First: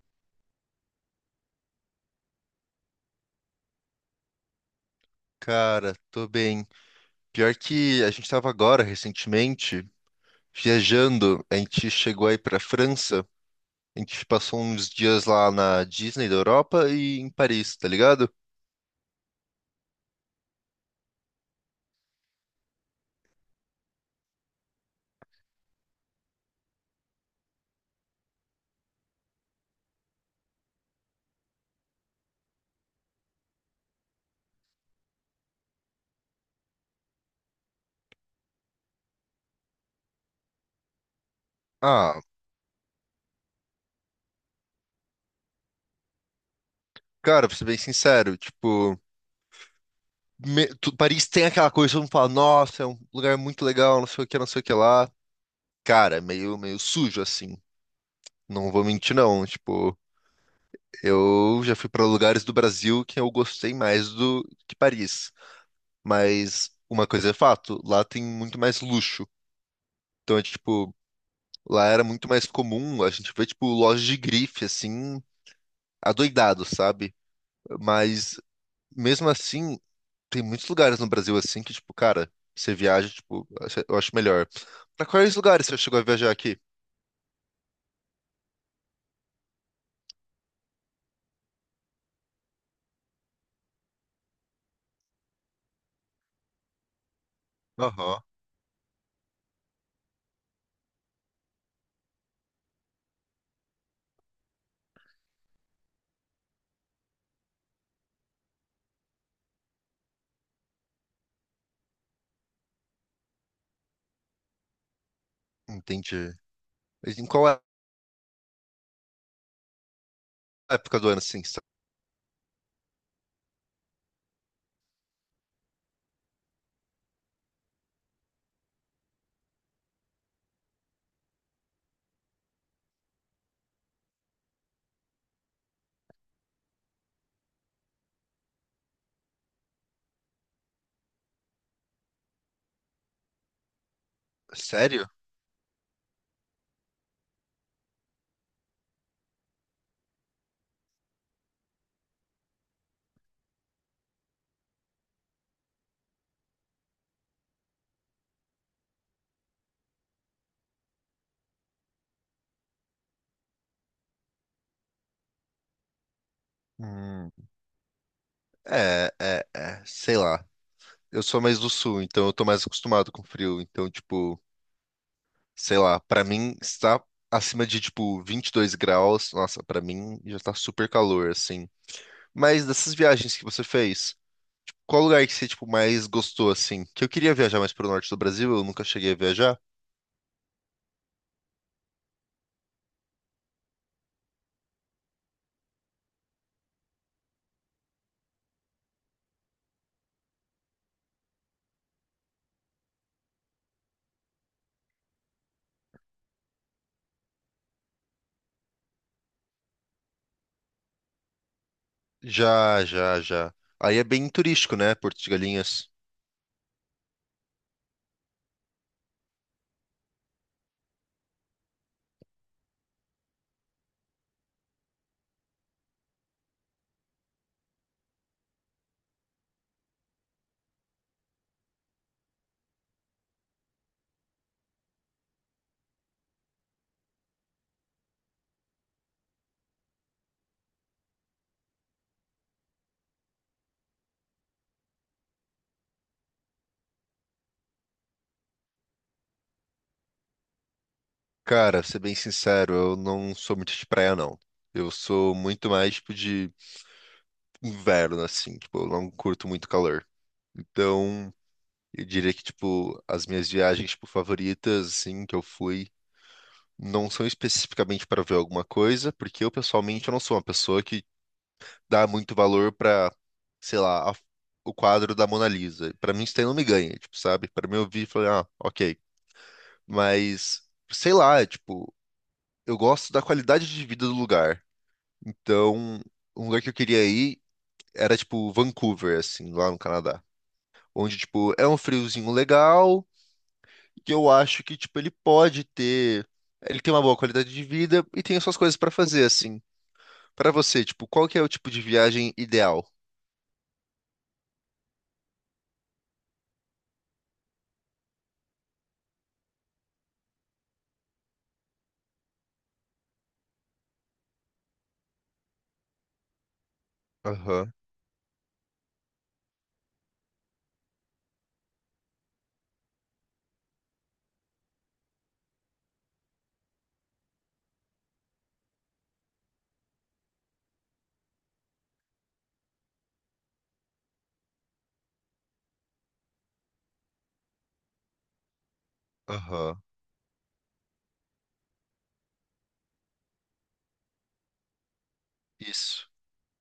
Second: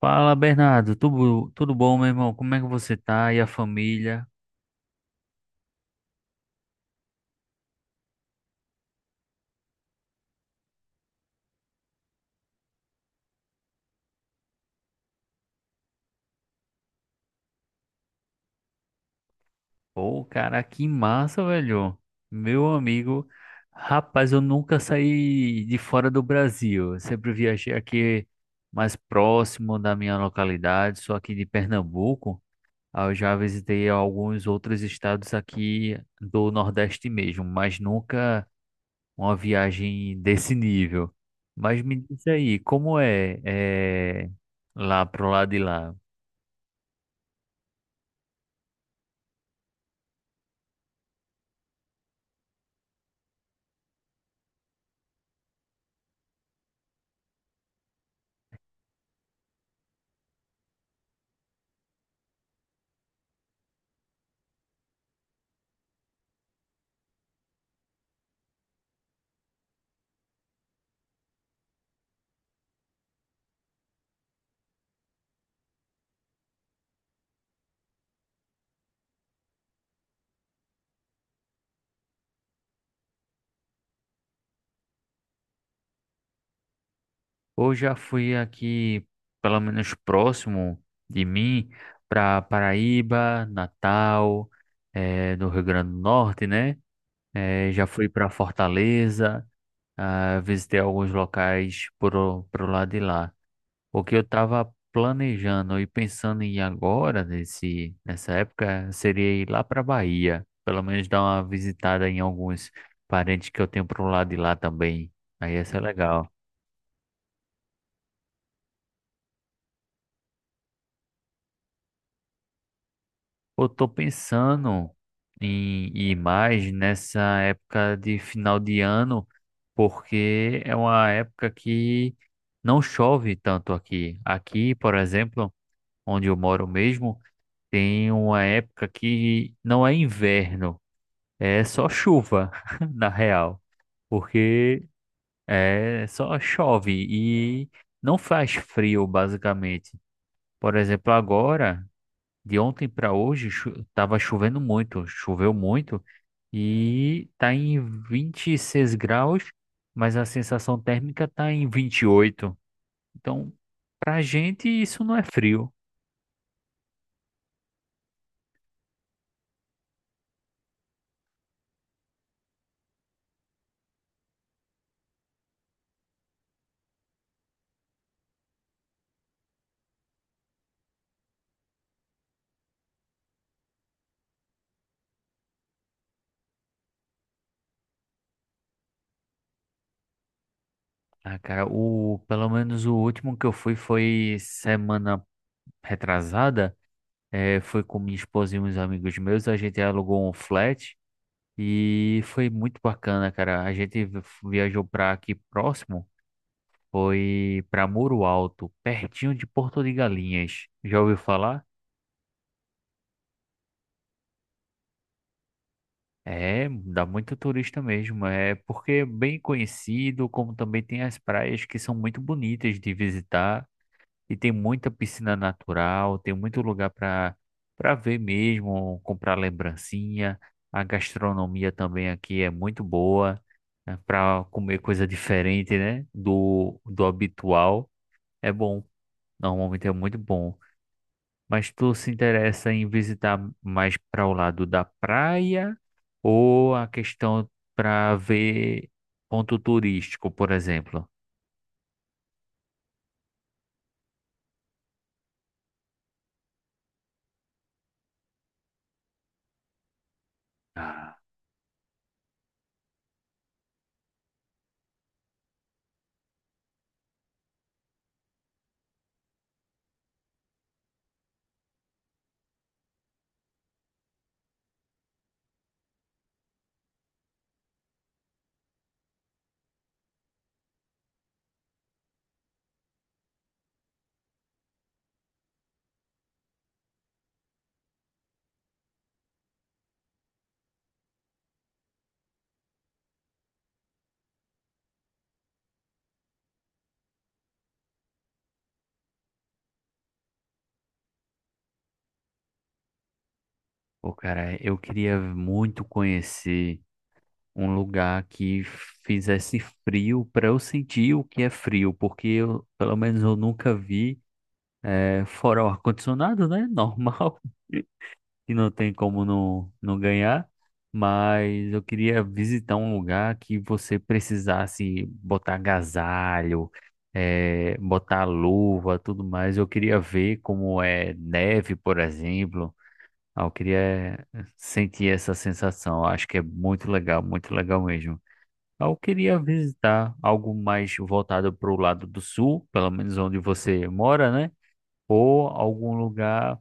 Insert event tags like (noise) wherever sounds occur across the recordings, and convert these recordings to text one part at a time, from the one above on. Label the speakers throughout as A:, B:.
A: Fala, Bernardo. Tudo bom, meu irmão? Como é que você tá? E a família?
B: Cara, tô bem. Pior que a gente tava agora, recentemente, viajando. A gente chegou aí pra França. A gente passou uns dias lá na Disney da Europa e em Paris, tá ligado?
A: Pô, cara, que massa, velho. Meu amigo, rapaz, eu nunca saí de fora do Brasil. Eu sempre viajei aqui mais próximo da minha localidade, sou aqui de Pernambuco. Eu já visitei alguns outros estados aqui do Nordeste mesmo, mas nunca uma viagem desse nível. Mas me
B: Ah,
A: diz aí, como é lá pro lado de lá?
B: cara, pra ser bem sincero, tipo, Paris tem aquela coisa, todo mundo fala, nossa, é um lugar muito legal, não sei o que, não sei o que lá. Cara, meio sujo, assim. Não vou mentir, não. Tipo, eu já fui pra lugares do Brasil que eu gostei mais do que Paris. Mas uma coisa é fato, lá tem muito mais luxo. Então é tipo, lá era muito mais comum, a gente vê tipo lojas de grife assim, adoidado, sabe? Mas mesmo assim, tem muitos lugares no Brasil assim que tipo, cara, você viaja, tipo, eu acho melhor. Pra quais lugares você chegou a viajar aqui?
A: Ou já fui aqui, pelo menos próximo de mim, para Paraíba, Natal, no Rio Grande do Norte, né? Já fui
B: Aham.
A: para Fortaleza, ah, visitei alguns locais por, pro lado de lá. O que eu estava planejando e pensando em ir agora, nessa época, seria ir lá para Bahia, pelo menos dar uma visitada em alguns parentes que eu tenho pro lado de lá também. Aí ia ser legal.
B: Entendi. Mas em qual época do ano assim?
A: Eu tô pensando em ir mais nessa época de final de ano, porque é uma época que não chove tanto aqui. Aqui, por exemplo, onde eu moro mesmo, tem uma época que não é inverno, é só chuva, (laughs) na real, porque
B: Sério?
A: é só chove e não faz frio, basicamente. Por exemplo, agora de ontem para hoje chu tava chovendo muito, choveu muito e tá em 26 graus, mas a sensação térmica tá em 28. Então, pra gente isso não é frio.
B: Hum, sei lá. Eu sou mais do sul, então eu tô mais acostumado com frio, então tipo sei lá, pra mim está acima de tipo 22 graus. Nossa, pra mim já tá super calor assim. Mas dessas viagens que você fez, qual lugar que você tipo mais gostou assim? Que eu queria viajar mais pro norte do Brasil, eu nunca cheguei a viajar.
A: Ah, cara, o pelo menos o último que eu fui foi semana retrasada, foi com minha esposa e uns amigos meus, a gente alugou um flat e foi muito bacana, cara. A gente viajou pra aqui próximo. Foi para Muro Alto, pertinho de Porto de Galinhas. Já ouviu falar?
B: Já, já, já. Aí é bem turístico, né, Porto de Galinhas.
A: É, dá muito turista mesmo. É porque é bem conhecido, como também tem as praias que são muito bonitas de visitar e tem muita piscina natural, tem muito lugar para ver mesmo, comprar lembrancinha. A gastronomia também aqui é muito boa, para comer coisa diferente, né? Do habitual. É bom. Normalmente é muito bom. Mas tu se interessa em visitar mais para o lado da praia ou a questão para ver ponto turístico, por exemplo?
B: Cara, ser bem sincero, eu não sou muito de praia não. Eu sou muito mais tipo de inverno assim, tipo, eu não curto muito calor.
A: Ah,
B: Então, eu diria que, tipo, as minhas viagens, tipo, favoritas, assim, que eu fui, não são especificamente para ver alguma coisa, porque eu, pessoalmente, eu não sou uma pessoa que dá muito valor para, sei lá, o quadro da Mona Lisa. Para mim, isso daí não me ganha, tipo, sabe? Para mim, eu vi e falei, ah, ok. Mas, sei lá, é, tipo, eu gosto da qualidade de vida do lugar. Então, um lugar que eu queria ir era, tipo, Vancouver, assim, lá no Canadá. Onde, tipo, é um friozinho legal que eu acho que, tipo, ele pode ter. Ele tem uma boa qualidade de vida e tem as suas coisas pra fazer, assim. Pra você, tipo, qual que é o tipo de viagem ideal?
A: Pô, cara, eu queria muito conhecer um lugar que fizesse frio para eu sentir o que é frio, porque eu, pelo menos eu nunca vi fora o ar-condicionado, né? Normal.
B: Aham,
A: (laughs) Que não tem como não ganhar, mas eu queria visitar um lugar que você precisasse botar agasalho, botar luva, tudo mais. Eu queria ver como é neve, por exemplo. Eu queria sentir essa sensação. Eu acho que é muito legal mesmo. Eu queria
B: aham.
A: visitar algo mais voltado para o lado do sul, pelo menos onde você mora, né? Ou algum
B: Isso.
A: lugar.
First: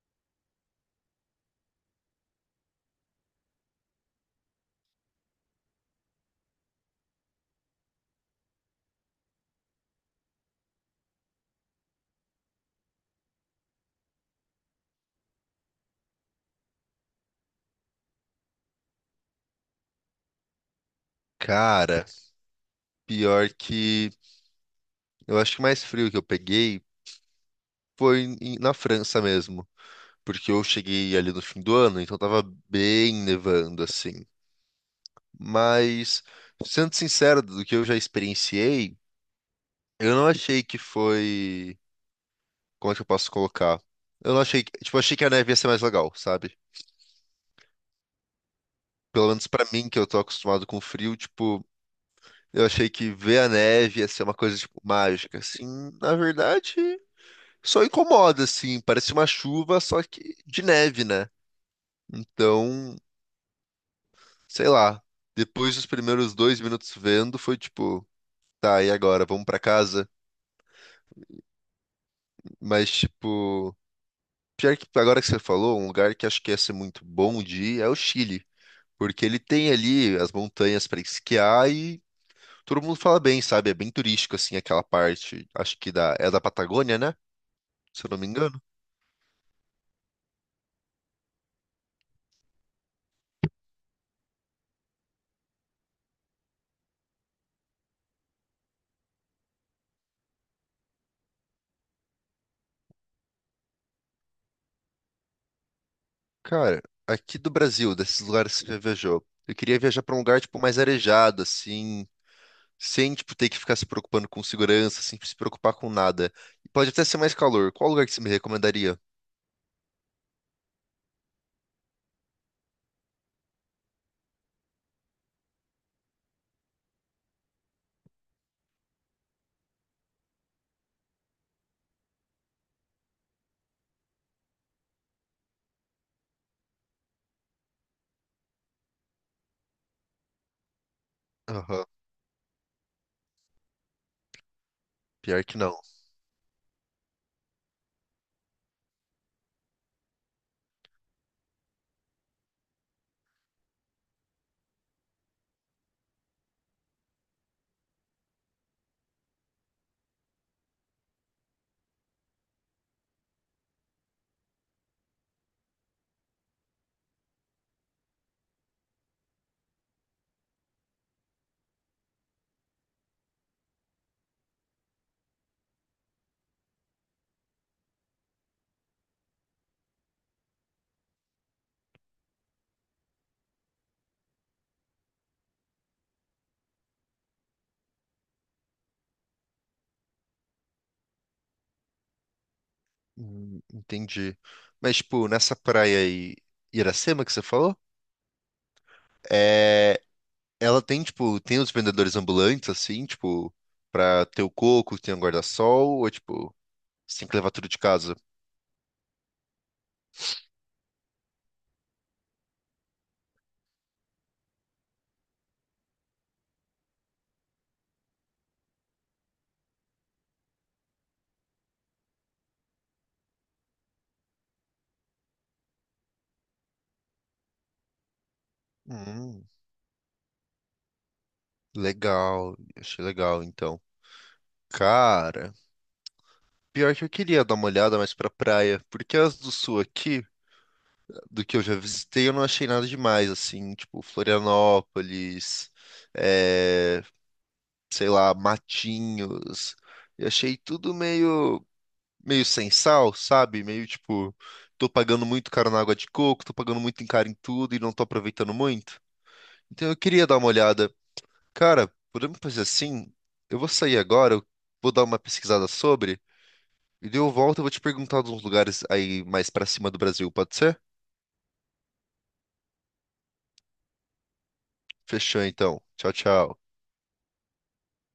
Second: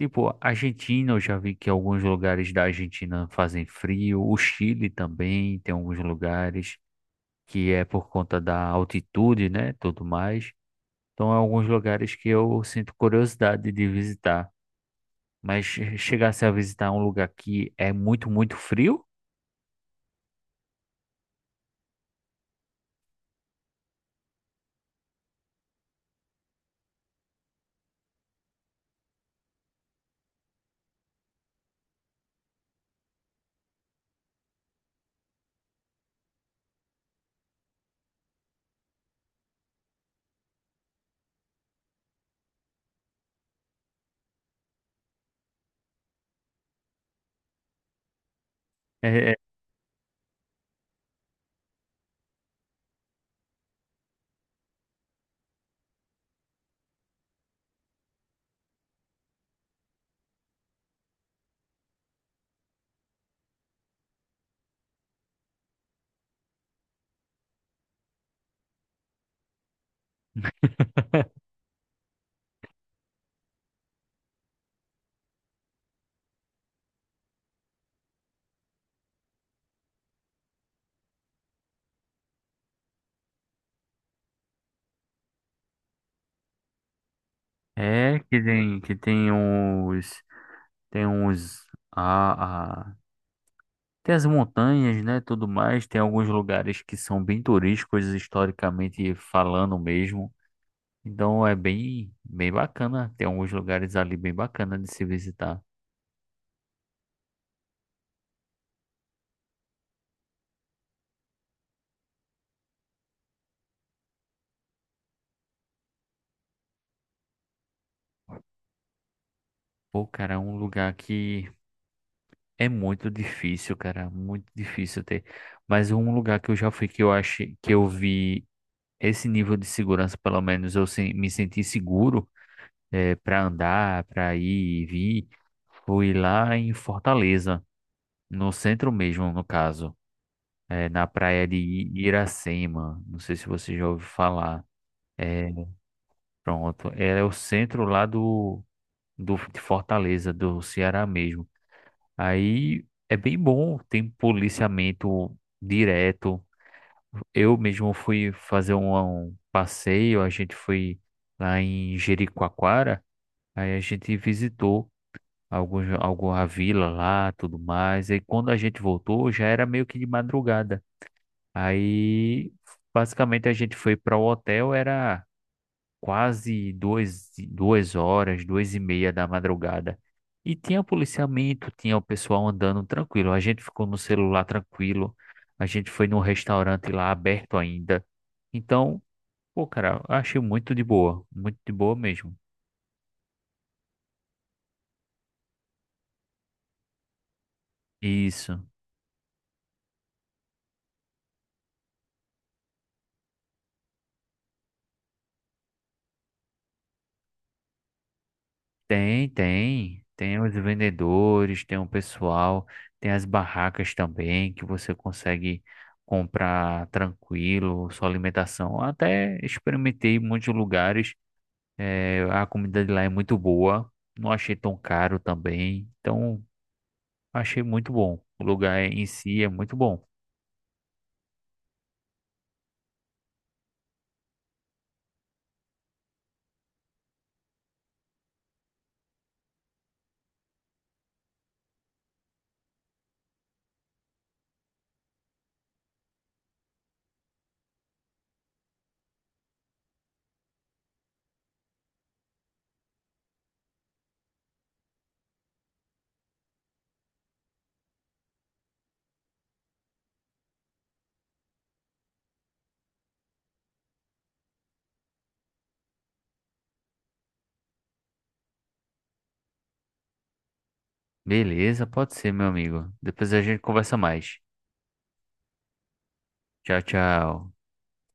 A: Tipo, Argentina, eu já vi que alguns lugares da Argentina fazem frio. O Chile também tem alguns lugares que é por conta da altitude, né? Tudo mais. Então, é alguns lugares que eu sinto curiosidade de visitar. Mas chegasse a visitar um lugar que é muito, muito frio,
B: Cara, pior que. Eu acho que o mais frio que eu peguei foi na França mesmo. Porque eu cheguei ali no fim do ano, então tava bem nevando, assim. Mas, sendo sincero, do que eu já experienciei, eu não achei que foi. Como é que eu posso colocar? Eu não achei, tipo, achei que a neve ia ser mais legal, sabe? Pelo
A: é.
B: menos pra mim, que eu tô acostumado com frio, tipo, eu achei que ver a neve ia ser uma coisa, tipo, mágica. Assim, na verdade, só incomoda, assim, parece uma chuva, só que de neve, né? Então, sei lá, depois dos primeiros 2 minutos vendo, foi tipo, tá, e agora, vamos pra casa?
A: (laughs)
B: Mas, tipo, pior que agora que você falou, um lugar que acho que ia ser muito bom de ir é o Chile. Porque ele tem ali as montanhas para esquiar e todo mundo fala bem, sabe? É bem turístico, assim, aquela parte. Acho que é da Patagônia, né? Se eu não
A: É
B: me
A: que
B: engano.
A: tem uns, tem uns, a, tem as montanhas, né, tudo mais, tem alguns lugares que são bem turísticos, historicamente falando mesmo. Então é bem, bem bacana, tem alguns lugares ali bem bacana de se visitar.
B: Cara, aqui do Brasil, desses lugares que você já viajou, eu queria viajar para um lugar, tipo, mais arejado, assim, sem, tipo, ter que ficar se preocupando com segurança, sem se preocupar com nada. E pode até ser mais calor. Qual lugar que você me recomendaria?
A: Pô, cara, é um lugar que é muito difícil, cara, muito difícil ter. Mas um lugar que eu já fui que eu achei, que eu vi esse nível de segurança, pelo menos eu me senti seguro para andar, para ir e vir, fui lá em Fortaleza, no centro mesmo, no caso. Na praia de
B: Aham,
A: Iracema. Não sei se você já ouviu falar.
B: pior
A: É,
B: que não.
A: pronto. É o centro lá de Fortaleza, do Ceará mesmo. Aí é bem bom, tem policiamento direto. Eu mesmo fui fazer um passeio, a gente foi lá em Jericoacoara, aí a gente visitou alguma vila lá, tudo mais. E quando a gente voltou, já era meio que de madrugada. Aí, basicamente, a gente foi para o hotel, era quase duas horas, duas e meia da madrugada. E tinha policiamento, tinha o pessoal andando tranquilo. A gente ficou no celular tranquilo. A gente foi num restaurante lá aberto ainda. Então, pô, cara, eu achei muito de boa mesmo.
B: Entendi. Mas, tipo, nessa praia aí, Iracema que você falou?
A: Isso.
B: É. Ela tem, tipo, tem os vendedores ambulantes, assim, tipo, pra ter o coco, tem o guarda-sol, ou, tipo, você tem que levar tudo de casa?
A: Tem, tem. Tem os vendedores, tem o pessoal, tem as barracas também que você consegue comprar tranquilo, sua alimentação. Até experimentei muitos lugares. A comida de lá é muito boa. Não achei tão caro também. Então, achei muito bom. O lugar em si
B: Hum,
A: é muito bom.
B: legal, achei legal, então. Cara, pior que eu queria dar uma olhada mais pra praia, porque as do sul aqui, do que eu já visitei, eu não achei nada demais, assim, tipo, Florianópolis, é, sei lá, Matinhos, eu achei tudo meio sem sal, sabe? Meio tipo, tô pagando muito caro na água de coco, tô pagando muito em caro em tudo e não tô aproveitando muito. Então eu queria dar uma olhada. Cara, podemos fazer assim? Eu vou sair agora, eu vou dar uma pesquisada sobre, e daí eu volto e vou te perguntar de uns lugares aí mais pra cima do Brasil, pode ser?
A: Beleza, pode ser, meu amigo. Depois a gente conversa mais.
B: Fechou então. Tchau, tchau.
A: Tchau, tchau.